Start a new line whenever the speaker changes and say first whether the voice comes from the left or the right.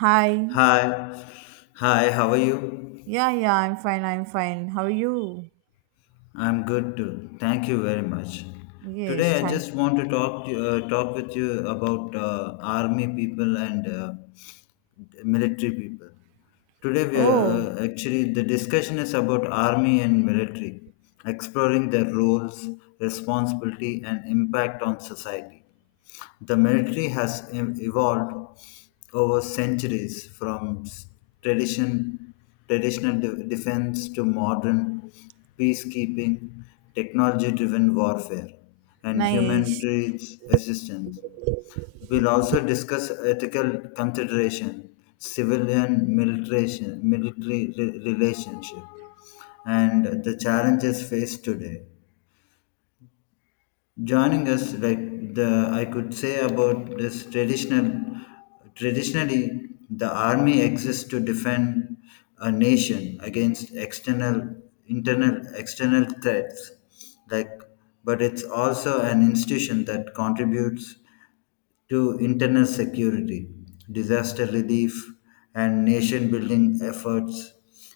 right: Hi.
left: Hi, hi, how are you?
right: Yeah, yeah, I'm fine. I'm fine. How are you?
left: I'm good too. Thank you very much.
right: Yes,
left: Today, I
right: thank.
left: just want to talk with you about army people and military people. Today, we
right: Oh,
left: actually the discussion is about army and military, exploring their roles, responsibility, and impact on society. The military has evolved over centuries from tradition, traditional defense to modern peacekeeping, technology driven warfare, and
right: nice.
left: humanitarian assistance. We'll also discuss ethical consideration, civilian military, relationship, and the challenges faced today. Joining us, like the I could say about traditionally the army exists to defend a nation against external threats, like, but it's also an institution that contributes to internal security, disaster relief, and nation building efforts.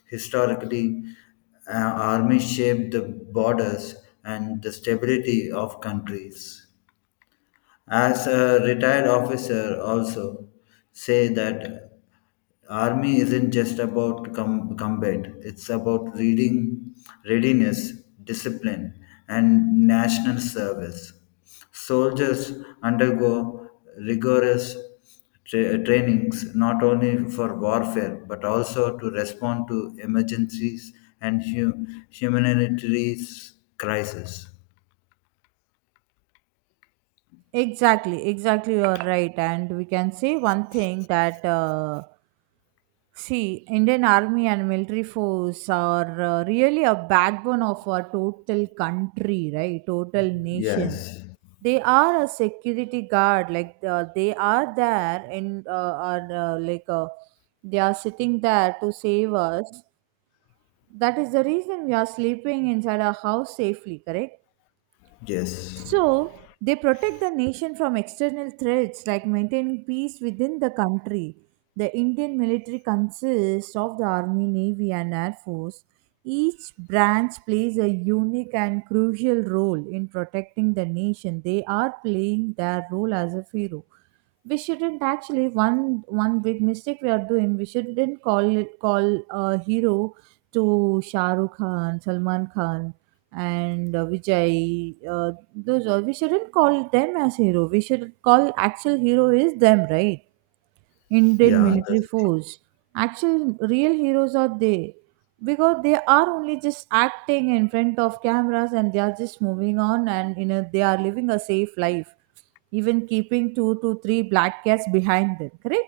left: Historically, uh, armies shaped the borders and the stability of countries. As a retired officer, also say that army isn't just about combat; it's about readiness, discipline, and national service. Soldiers undergo rigorous trainings not only for warfare but also to respond to emergencies and humanitarian crises.
right: Exactly, exactly. You're right. And we can say one thing that see, Indian Army and military force are really a backbone of our total country, right? Total nation.
left: Yes,
right: They are a security guard. Like they are there, and are, uh, like uh, they are sitting there to save us. That is the reason we are sleeping inside our house safely, correct?
left: yes.
right: So they protect the nation from external threats, like maintaining peace within the country. The Indian military consists of the Army, Navy, and Air Force. Each branch plays a unique and crucial role in protecting the nation. They are playing their role as a hero. We shouldn't actually, one big mistake we are doing, we shouldn't call a hero to Shah Rukh Khan, Salman Khan, and Vijay, those all. We shouldn't call them as hero. We should call actual hero is them, right? Indian
left: Yeah,
right: military
left: that's true.
right: force. Actual real heroes are they, because they are only just acting in front of cameras and they are just moving on, and you know, they are living a safe life, even keeping two to three black cats behind them, correct?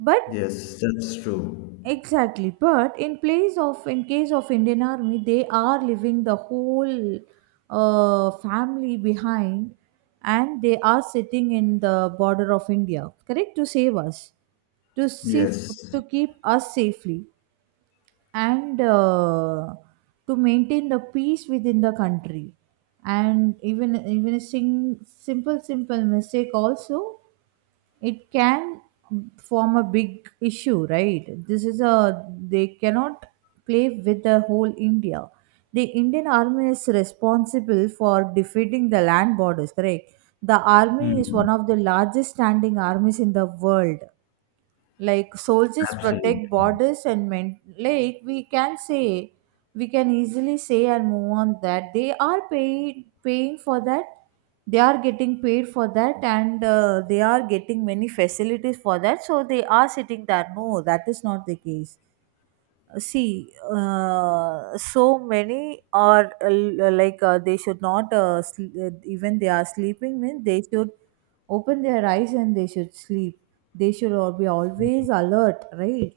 right: But
left: Yes, that's true.
right: exactly, but in case of Indian Army, they are leaving the whole family behind, and they are sitting in the border of India, correct, to save us, to safe,
left: Yes.
right: to keep us safely, and to maintain the peace within the country. And even a simple mistake also, it can form a big issue, right? this is a they cannot play with the whole India. The Indian Army is responsible for defeating the land borders, correct? The army is one
left: Hmm.
right: of the largest standing armies in the world, like soldiers
left: Absolutely.
right: protect borders and men. Like, we can say, we can easily say and move on, that they are paid paying for that, they are getting paid for that, and they are getting many facilities for that, so they are sitting there. No, that is not the case. See, so many are, they should not, even they are sleeping means they should open their eyes and they should sleep. They should all be always alert, right?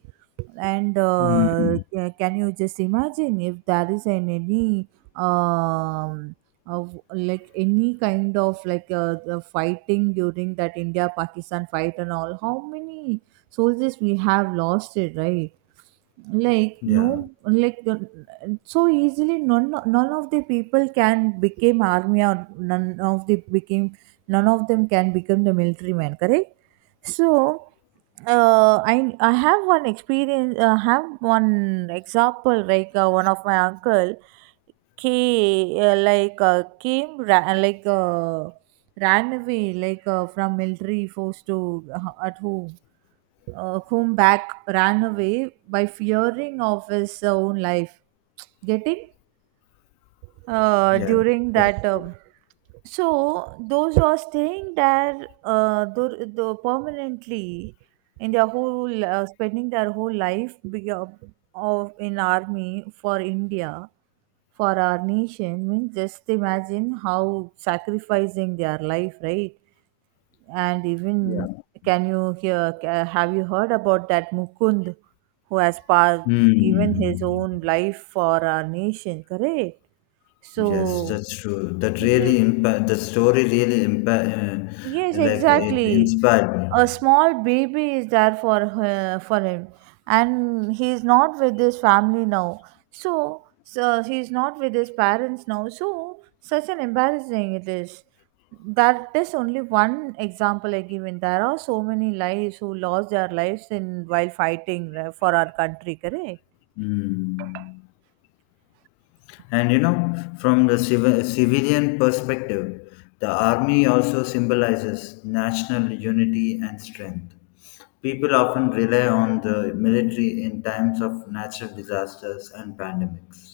right: And
left: Hmm.
right: can you just imagine if there is an any um, of like any kind of, the fighting during that India Pakistan fight and all? How many soldiers we have lost it, right? Like,
left: Yeah.
right: no, so easily none, none of the people can become army, or none of the became, none of them can become the military man, correct? So, I have one experience. Have one example, like one of my uncle came, ran away, from military force to at home, whom back ran away by fearing of his own life. Getting?
left: Yeah,
right: During
left: that's
right: that,
left: true.
right: so those who are staying there, the permanently in their whole, spending their whole life, of in army for India, for our nation, means just imagine how sacrificing their life, right? And
left: Yeah.
right: even, can you hear ca- have you heard about that Mukund who has passed, given his
left: Hmm.
right: own life for our nation, correct?
left: Yes,
right: So,
left: that's true. That really
right: ye-
left: impact. The story really impact.
right: yes,
left: Like it
right: exactly.
left: inspired me.
right: A small baby is there for her, for him, and he is not with his family now. So, so he is not with his parents now. So, such an embarrassing it is. That is only one example I give. In there are so many lives who lost their lives in while fighting for our country. Correct.
left: Hmm. And you know, from the civilian perspective, the army also symbolizes national unity and strength. People often rely on the military in times of natural disasters and pandemics.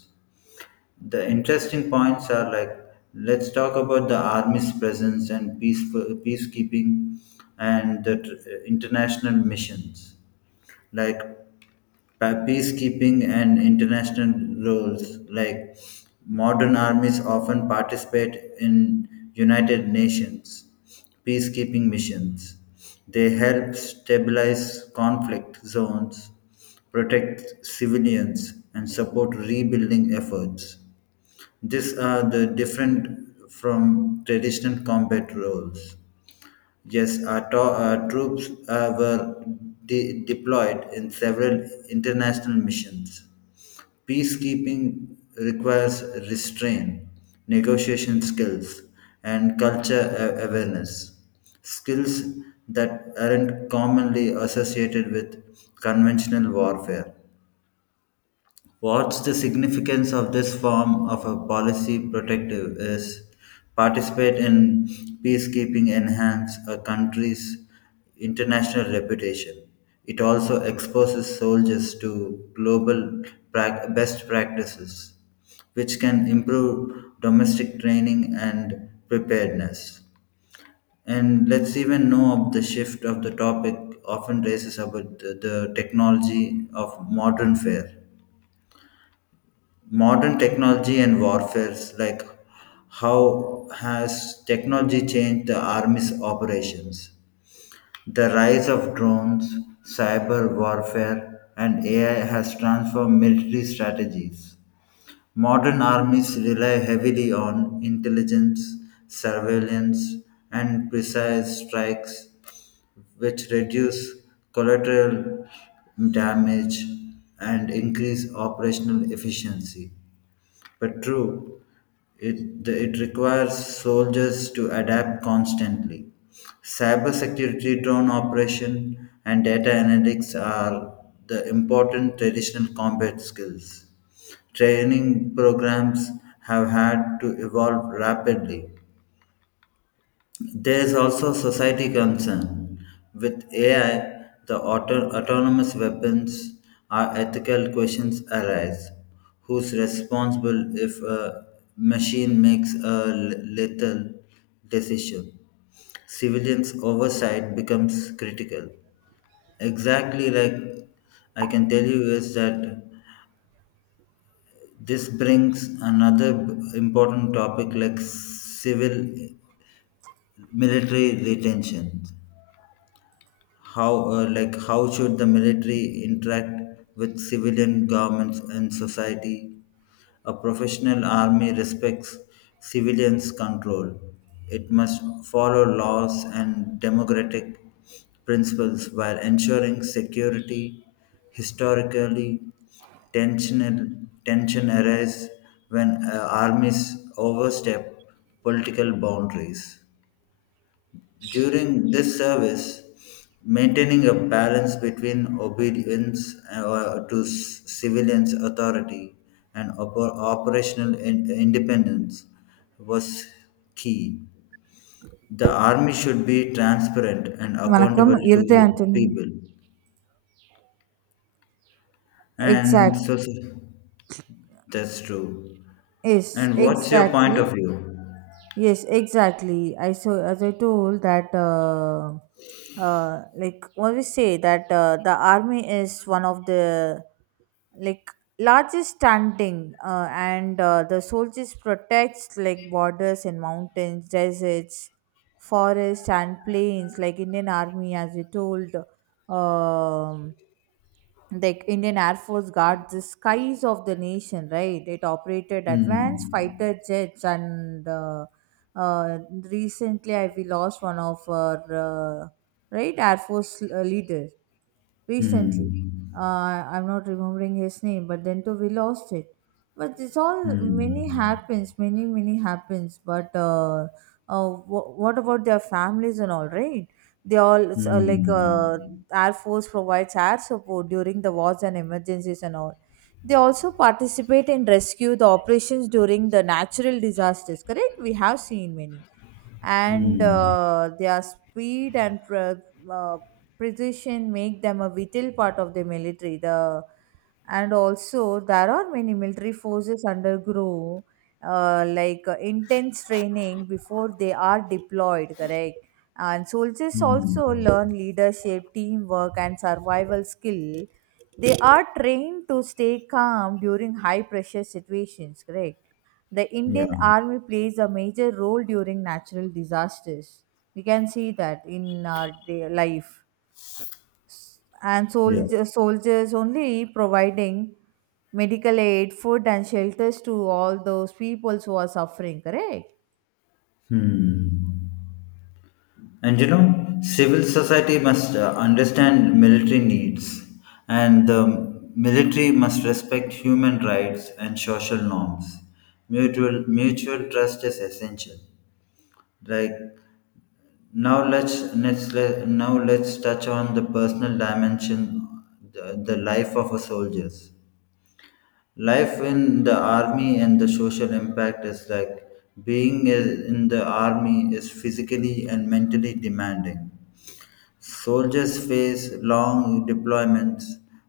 left: The interesting points are like, let's talk about the army's presence and peace peacekeeping and the international missions, like peacekeeping and international roles. Like modern armies often participate in United Nations peacekeeping missions. They help stabilize conflict zones, protect civilians, and support rebuilding efforts. These are the different from traditional combat roles. Yes, our troops were deployed in several international missions. Peacekeeping requires restraint, negotiation skills, and culture awareness. Skills that aren't commonly associated with conventional warfare. What's the significance of this form of a policy protective is participate in peacekeeping enhance a country's international reputation. It also exposes soldiers to global best practices, which can improve domestic training and preparedness. And let's even know of the shift of the topic, often raises about the technology of modern fare, modern technology and warfares. Like how has technology changed the army's operations? The rise of drones, cyber warfare and AI has transformed military strategies. Modern armies rely heavily on intelligence, surveillance, and precise strikes, which reduce collateral damage and increase operational efficiency. But true, it requires soldiers to adapt constantly. Cybersecurity, drone operation, and data analytics are the important traditional combat skills. Training programs have had to evolve rapidly. There is also society concern. With AI, the autonomous weapons are ethical questions arise. Who's responsible if a machine makes a lethal decision? Civilians' oversight becomes critical. Exactly, like I can tell you is that this brings another important topic like civil military retention. How like how should the military interact with civilian governments and society? A professional army respects civilians control. It must follow laws and democratic principles while ensuring security. Historically, tensional, tension arises when armies overstep political boundaries. During this service, maintaining a balance between obedience to civilians' authority and operational independence was key. The army should be transparent and
right: வணக்கம்
left: accountable
right: இருதய
left: to the
right: Antony.
left: people.
right: Exact.
left: And that's true.
right: Yes.
left: And what's your point
right: Exactly.
left: of view?
right: Yes, exactly. I So, as I told, that like, always say that the army is one of the, like, largest standing, and the soldiers protects like borders and mountains, deserts, forests, and plains, like Indian Army, as we told. um, like, Indian Air Force guards the skies of the nation, right? It operated advanced
left: Hmm.
right: fighter jets, and uh, recently, we lost one of our, uh, right, Air Force leader recently.
left: Hmm.
right: I'm not remembering his name, but then too we lost it. But it's all many
left: Hmm.
right: happens, many happens. But what about their families and all? Right, they all it's,
left: Hmm.
right: Air Force provides air support during the wars and emergencies and all. They also participate in rescue the operations during the natural disasters, correct? We have seen many. And
left: Hmm. Hmm.
right: their speed and uh, precision make them a vital part of the military. The, and also there are many military forces undergo intense training before they are deployed, correct? And soldiers
left: Hmm.
right: also learn leadership, teamwork, and survival skill. They are trained to stay calm during high pressure situations, correct? The
left: Yeah,
right: Indian Army plays a major role during natural disasters. We can see that in our day life. And
left: yeah.
right: soldiers only providing medical aid, food, and shelters to all those peoples who are suffering, correct?
left: Hmm. And you know, civil society must understand military needs, and the military must respect human rights and social norms. Mutual trust is essential. Like now let's touch on the personal dimension, the life of a soldier. Life in the army and the social impact is like being in the army is physically and mentally demanding. Soldiers face long deployments,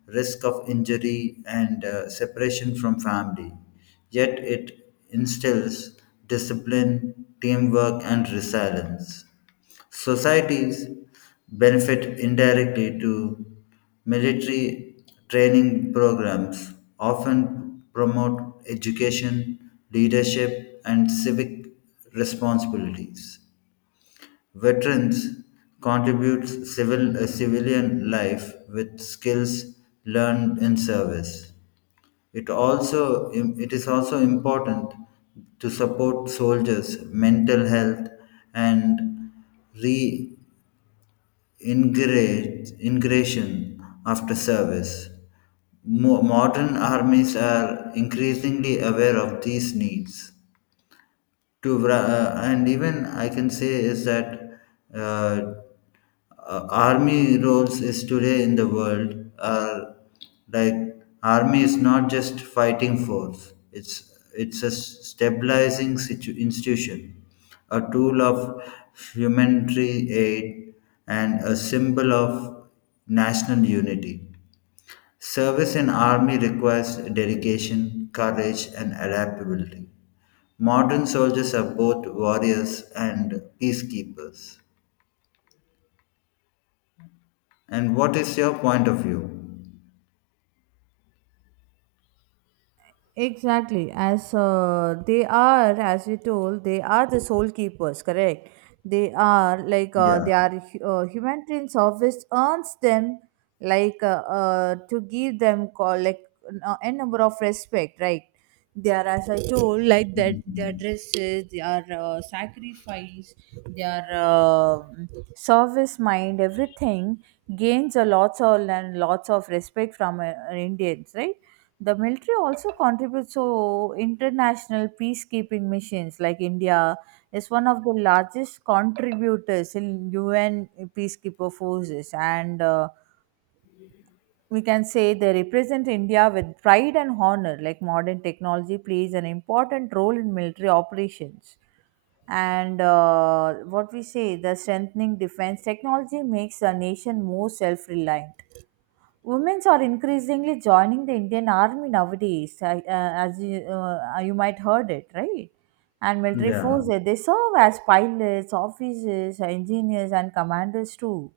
left: risk of injury, and separation from family. Yet it instills discipline, teamwork, and resilience. Societies benefit indirectly to military training programs, often promote education, leadership, and civic responsibilities. Veterans contribute civilian life with skills learned in service. It is also important to support soldiers' mental health and reintegration after service. Modern armies are increasingly aware of these needs and even I can say is that uh, army roles is today in the world are, like army is not just fighting force, it's a institution, a tool of humanitarian aid and a symbol of national unity. Service in army requires dedication, courage and adaptability. Modern soldiers are both warriors and peacekeepers. And what is your point of view?
right: Exactly, as they are, as you told, they are the soul keepers, correct? They are like
left: Yeah.
right: they are, humanitarian service earns them, like, to give them call, like, a number of respect, right? They are, as I told, like that their
left: Mhm.
right: dresses, they are, sacrifice, their service mind, everything gains a lots of and lots of respect from Indians, right? The military also contributes to international peacekeeping missions. Like, India is one of the largest contributors in UN peacekeeper forces, and we can say they represent India with pride and honor. Like, modern technology plays an important role in military operations, and what we say, the strengthening defense technology makes a nation more self-reliant. Women are increasingly joining the Indian Army nowadays, as you might heard it, right? And military
left: Yeah.
right: forces, they serve as pilots, officers, engineers, and commanders too.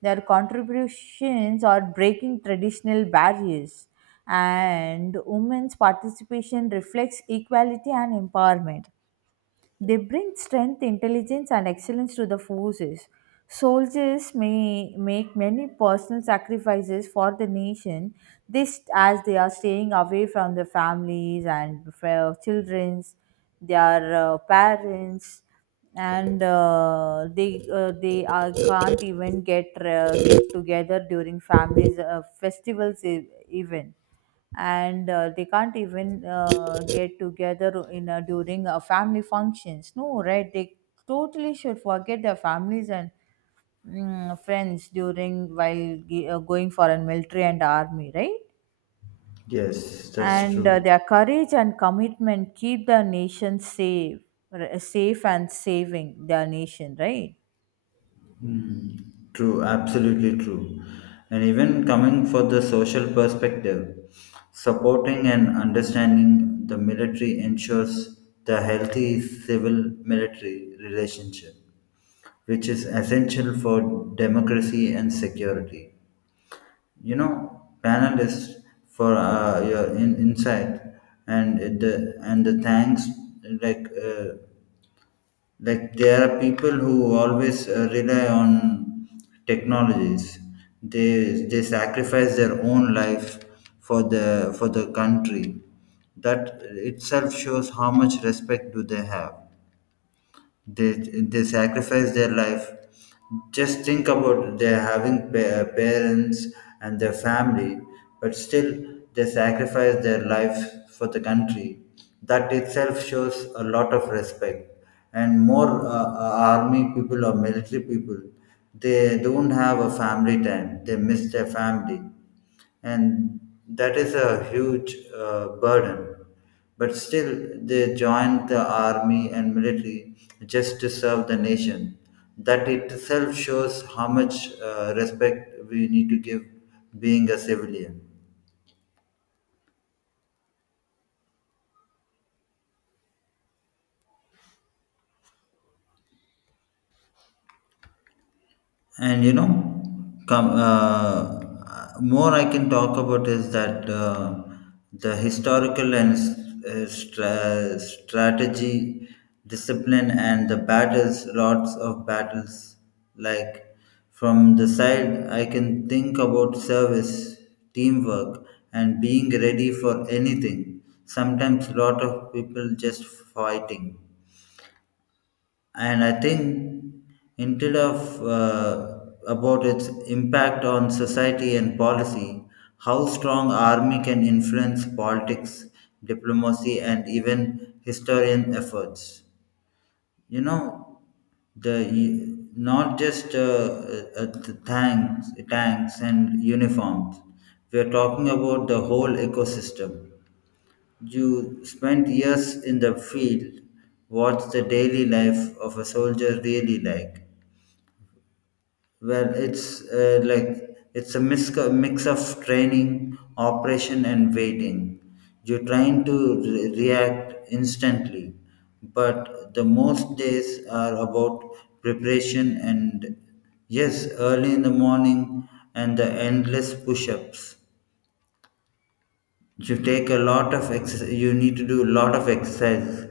right: Their contributions are breaking traditional barriers, and women's participation reflects equality and empowerment. They bring strength, intelligence, and excellence to the forces. Soldiers may make many personal sacrifices for the nation. This, as they are staying away from their families and childrens, their parents, and they are, can't even get together during families festivals, even. And they can't even get together in during family functions, no, right? They totally should forget their families and, friends, during while going for a military and army, right?
left: Yes, that's
right: And
left: true.
right: their courage and commitment keep the nation safe and saving their nation, right?
left: True. Absolutely true. And even coming for the social perspective, supporting and understanding the military ensures the healthy civil military relationship, which is essential for democracy and security. You know, panelists for your insight and the thanks like. Like there are people who always rely on technologies. They sacrifice their own life for the country. That itself shows how much respect do they have. They they sacrifice their life. Just think about they having parents and their family, but still they sacrifice their life for the country. That itself shows a lot of respect. And more army people or military people, they don't have a family time, they miss their family, and that is a huge burden. But still, they joined the army and military just to serve the nation. That itself shows how much respect we need to give being a civilian. And you know, come more I can talk about is that the historical and strategy, discipline and the battles, lots of battles. Like from the side I can think about service, teamwork, and being ready for anything. Sometimes lot of people just fighting, and I think instead of about its impact on society and policy, how strong army can influence politics, diplomacy and even historian efforts. You know, the not just the tanks and uniforms, we are talking about the whole ecosystem. You spent years in the field. What's the daily life of a soldier really like? Well, it's like it's a mix of training, operation, and waiting. You're trying to react instantly, but the most days are about preparation and yes, early in the morning and the endless push-ups. You take a lot of exercise. You need to do a lot of exercise.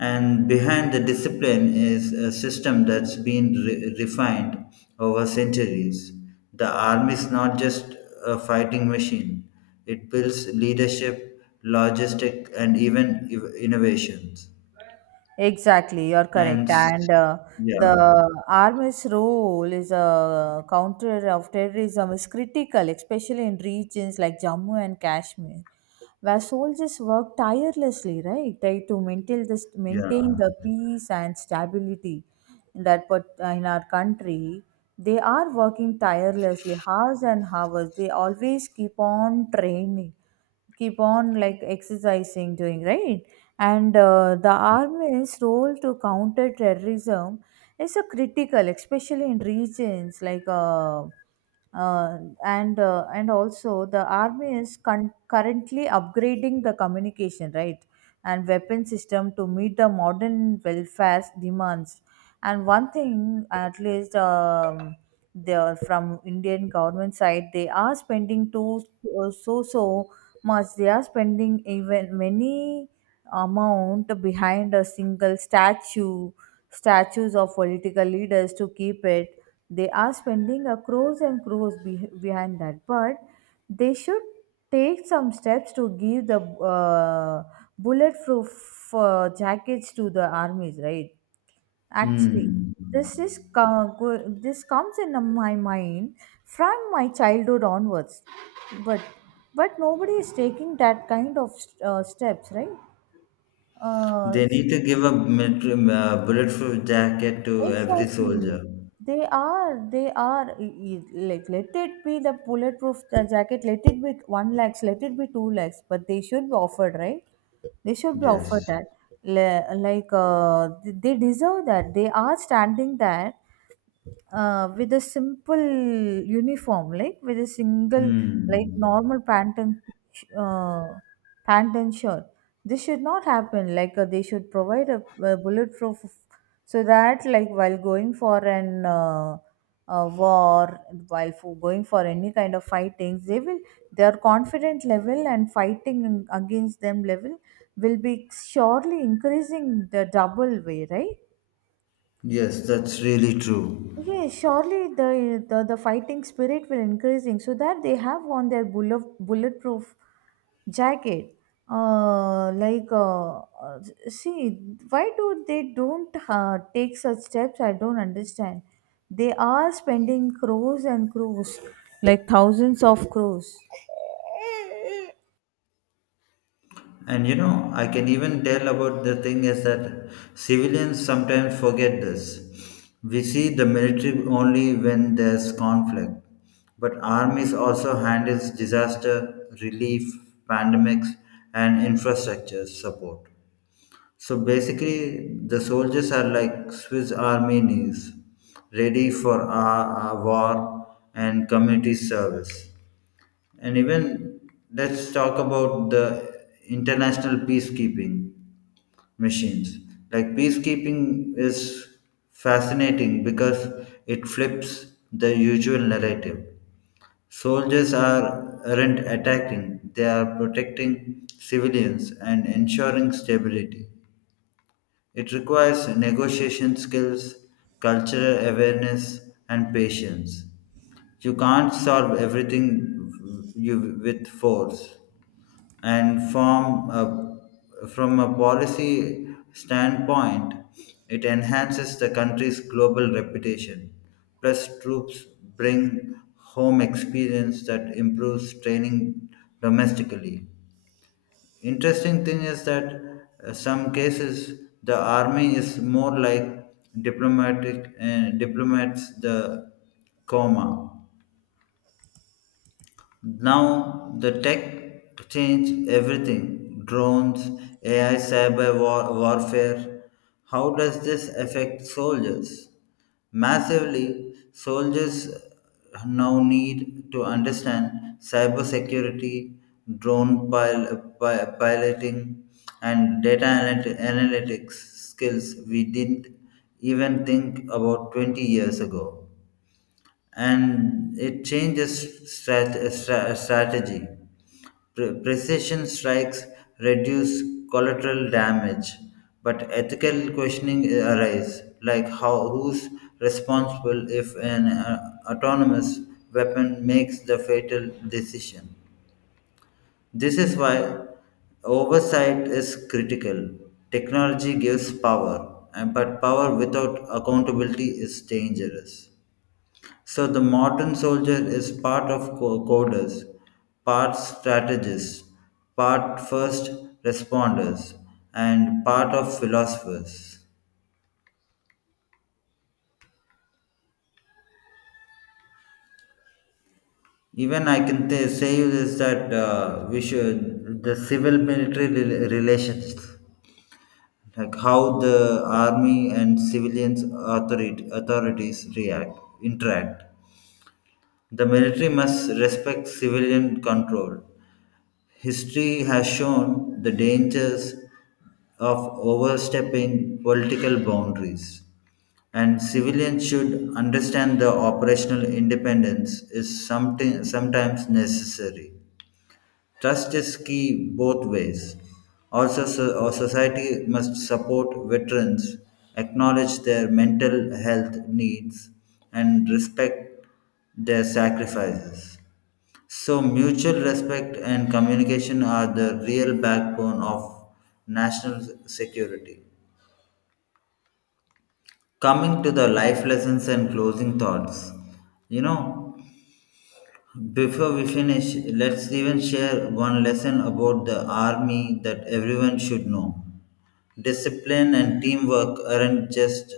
left: And behind the discipline is a system that's been refined over centuries. The army is not just a fighting machine, it builds leadership, logistic, and even innovations.
right: Exactly, you're
left: And
right: correct.
left: s-
right: And the
left: yeah,
right: army's role is a counter of terrorism is critical, especially in regions like Jammu and Kashmir, where soldiers work tirelessly, right, right, to maintain
left: yeah.
right: the peace and stability in that part, in our country. They are working tirelessly, hours and hours. They always keep on training, keep on like exercising, doing, right? And the army's role to counter terrorism is a critical, especially in regions like uh, and also the army is, currently upgrading the communication, right, and weapon system to meet the modern welfare demands. And one thing at least, they are, from Indian government side, they are spending to so much. They are spending even many amount behind a single statues of political leaders to keep it. They are spending a crores and crores behind that, but they should take some steps to give the uh, bulletproof jackets to the armies, right? Actually,
left: Hmm.
right: this is this comes in my mind from my childhood onwards, but but nobody is taking that kind of steps, right? Uh,
left: They
right: s-
left: need to give a military, bulletproof jacket to every
right: exactly.
left: soldier.
right: They are, they are, like, let it be the bulletproof jacket. Let it be one lakhs. Let it be two lakhs. But they should be offered, right? They should be offered
left: Yes.
right: that. Like, they deserve that. They are standing there with a simple uniform, like with a single, like
left: Hmm.
right: normal sh- uh, pant and shirt. This should not happen. Like, they should provide a bulletproof, so that like while going for an, war, while for going for any kind of fightings, they will their confident level and fighting against them level will be surely increasing the double way, right?
left: Yes, that's really true.
right: Yeah, surely the, the fighting spirit will increasing, so that they have on their bulletproof jacket. Like, see, why do they don't take such steps? I don't understand. They are spending crores and crores, like thousands of crores.
left: And you know, I can even tell about the thing is that civilians sometimes forget this. We see the military only when there's conflict, but armies also handles disaster relief, pandemics, and infrastructure support. So basically, the soldiers are like Swiss Army knees, ready for a war and community service. And even let's talk about the international peacekeeping machines. Like peacekeeping is fascinating because it flips the usual narrative. Soldiers are aren't attacking, they are protecting civilians and ensuring stability. It requires negotiation skills, cultural awareness, and patience. You can't solve everything you with force, and from a policy standpoint, it enhances the country's global reputation. Plus, troops bring home experience that improves training domestically. Interesting thing is that some cases the army is more like diplomatic and diplomats the coma. Now the tech changed everything. Drones, AI, cyber warfare. How does this affect soldiers? Massively, soldiers now need to understand cybersecurity, drone piloting, and data analytics, skills we didn't even think about 20 years ago. And it changes strategy. Precision strikes reduce collateral damage, but ethical questioning arise, like how, who's responsible if an autonomous weapon makes the fatal decision. This is why oversight is critical. Technology gives power, but power without accountability is dangerous. So the modern soldier is part of coders, part strategists, part first responders, and part of philosophers. Even I can say you this that we should the civil military relations, like how the army and civilians authorities react interact. The military must respect civilian control. History has shown the dangers of overstepping political boundaries, and civilians should understand the operational independence is sometimes necessary. Trust is key both ways. Also, our society must support veterans, acknowledge their mental health needs, and respect their sacrifices. So, mutual respect and communication are the real backbone of national security. Coming to the life lessons and closing thoughts, you know, before we finish, let's even share one lesson about the army that everyone should know. Discipline and teamwork aren't just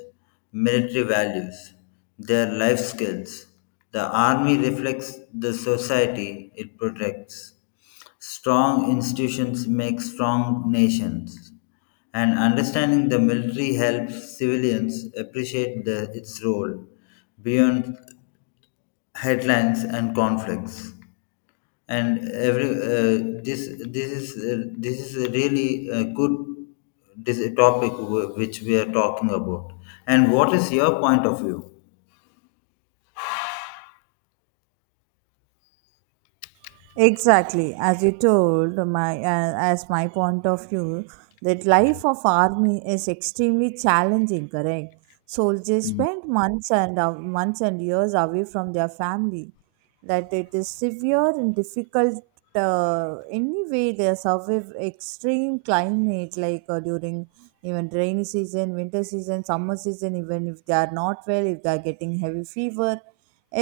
left: military values, they are life skills. The army reflects the society it protects. Strong institutions make strong nations. And understanding the military helps civilians appreciate its role beyond headlines and conflicts. And every this is this is a really good this topic which we are talking about. And what is your point of view?
right: Exactly, as you told my as my point of view, that life of army is extremely challenging. Correct, soldiers spend months and months and years away from their family. That it is severe and difficult. Anyway, they survive extreme climate like during even rainy season, winter season, summer season. Even if they are not well, if they are getting heavy fever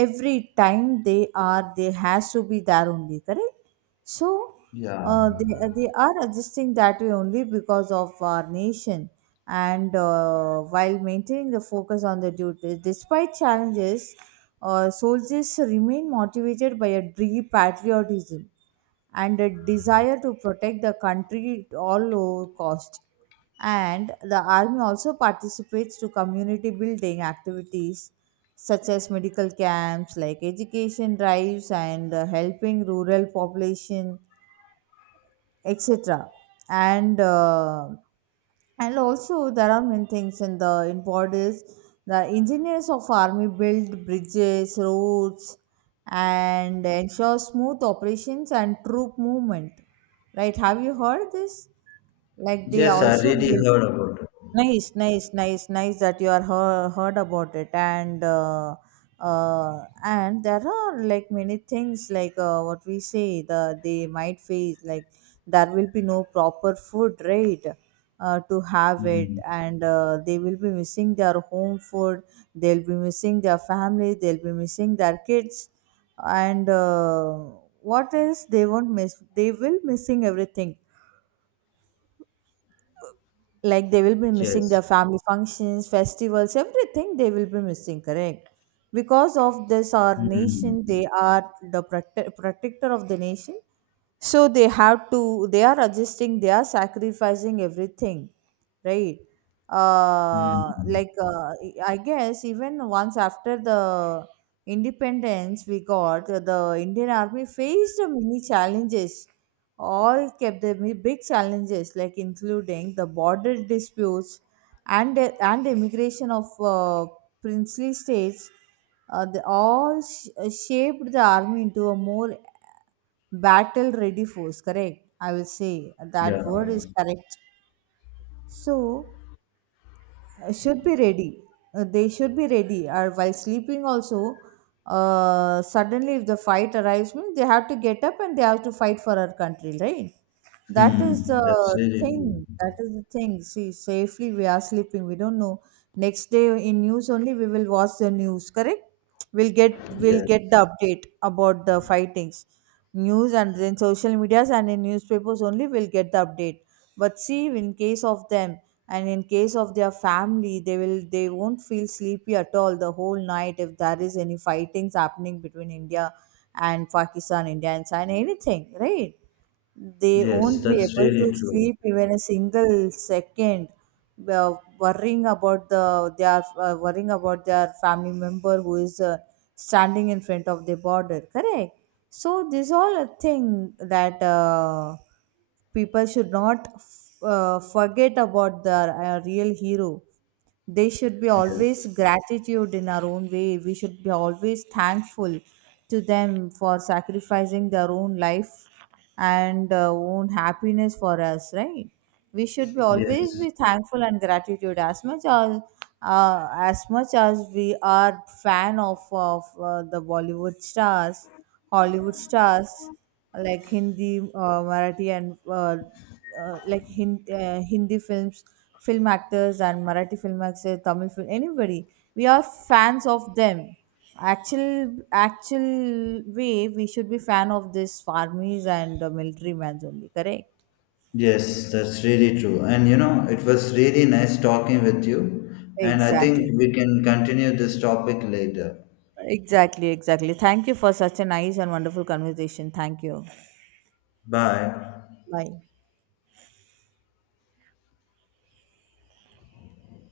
right: every time they has to be there only, correct? So
left: Yeah.
right: they are existing that way only because of our nation. And while maintaining the focus on the duties despite challenges, soldiers remain motivated by a deep patriotism and a desire to protect the country at all cost. And the army also participates to community building activities such as medical camps, like education drives and helping rural population etc. and uh, and also there are many things in the in borders. The engineers of army build bridges, roads and ensure smooth operations and troop movement. Right, have you heard this? Like they
left: Yes, I
right: also
left: really
right: build.
left: heard about it.
right: Nice, nice, nice, nice that you are heard about it. And and there are like many things, like what we say the they might face, like there will be no proper food, right, to have it.
left: Hmm.
right: And they will be missing their home food, they'll be missing their family, they'll be missing their kids, and what else they won't miss? They will missing everything. Like they will be missing their
left: Yes.
right: family functions, festivals, everything they will be missing, correct? Because of this our nation,
left: Hmm.
right: they are the protector of the nation. So they have to, they are adjusting, they are sacrificing everything, right? uh
left: Hmm.
right: like uh, I guess even once after the independence we got, the Indian army faced many challenges, all kept their big challenges, like including the border disputes and the immigration of princely states. They all shaped the army into a more battle-ready force. Correct? I will say that word is correct. So should be ready. They should be ready. Or while sleeping, also, suddenly if the fight arrives, means they have to get up and they have to fight for our country, right? That is
left: Hmm.
right: the
left: That's really true.
right: thing. That is the thing. See, safely we are sleeping. We don't know. Next day in news only we will watch the news. Correct? we'll get we'll
left: Yes.
right: get the update about the fightings news, and then social medias and in newspapers only we'll get the update. But see, in case of them and in case of their family, they won't feel sleepy at all the whole night if there is any fightings happening between India and Pakistan, India and China, anything, right? They
left: Yes,
right: won't be
left: that's
right: able
left: really
right: to
left: true.
right: sleep even a single second, uh, worrying about the worrying about their family member who is standing in front of the border. Correct. So this all a thing, that people should not forget about their real hero. They should be always
left: Yes.
right: gratitude. In our own way we should be always thankful to them for sacrificing their own life and own happiness for us, right? We should be always
left: Yes.
right: be thankful and gratitude as much as we are fan of the Bollywood stars, Hollywood stars, like Hindi, Marathi, and Hindi films, film actors, and Marathi film actors, Tamil film, anybody. We are fans of them. Actual way we should be fan of this armies and military mans only. Correct.
left: Yes, that's really true. And you know, it was really nice talking with you. And I think
right: Exactly.
left: we can continue this topic later.
right: Exactly. Exactly. Thank you for such a nice and wonderful conversation. Thank you.
left: Bye.
right: Bye.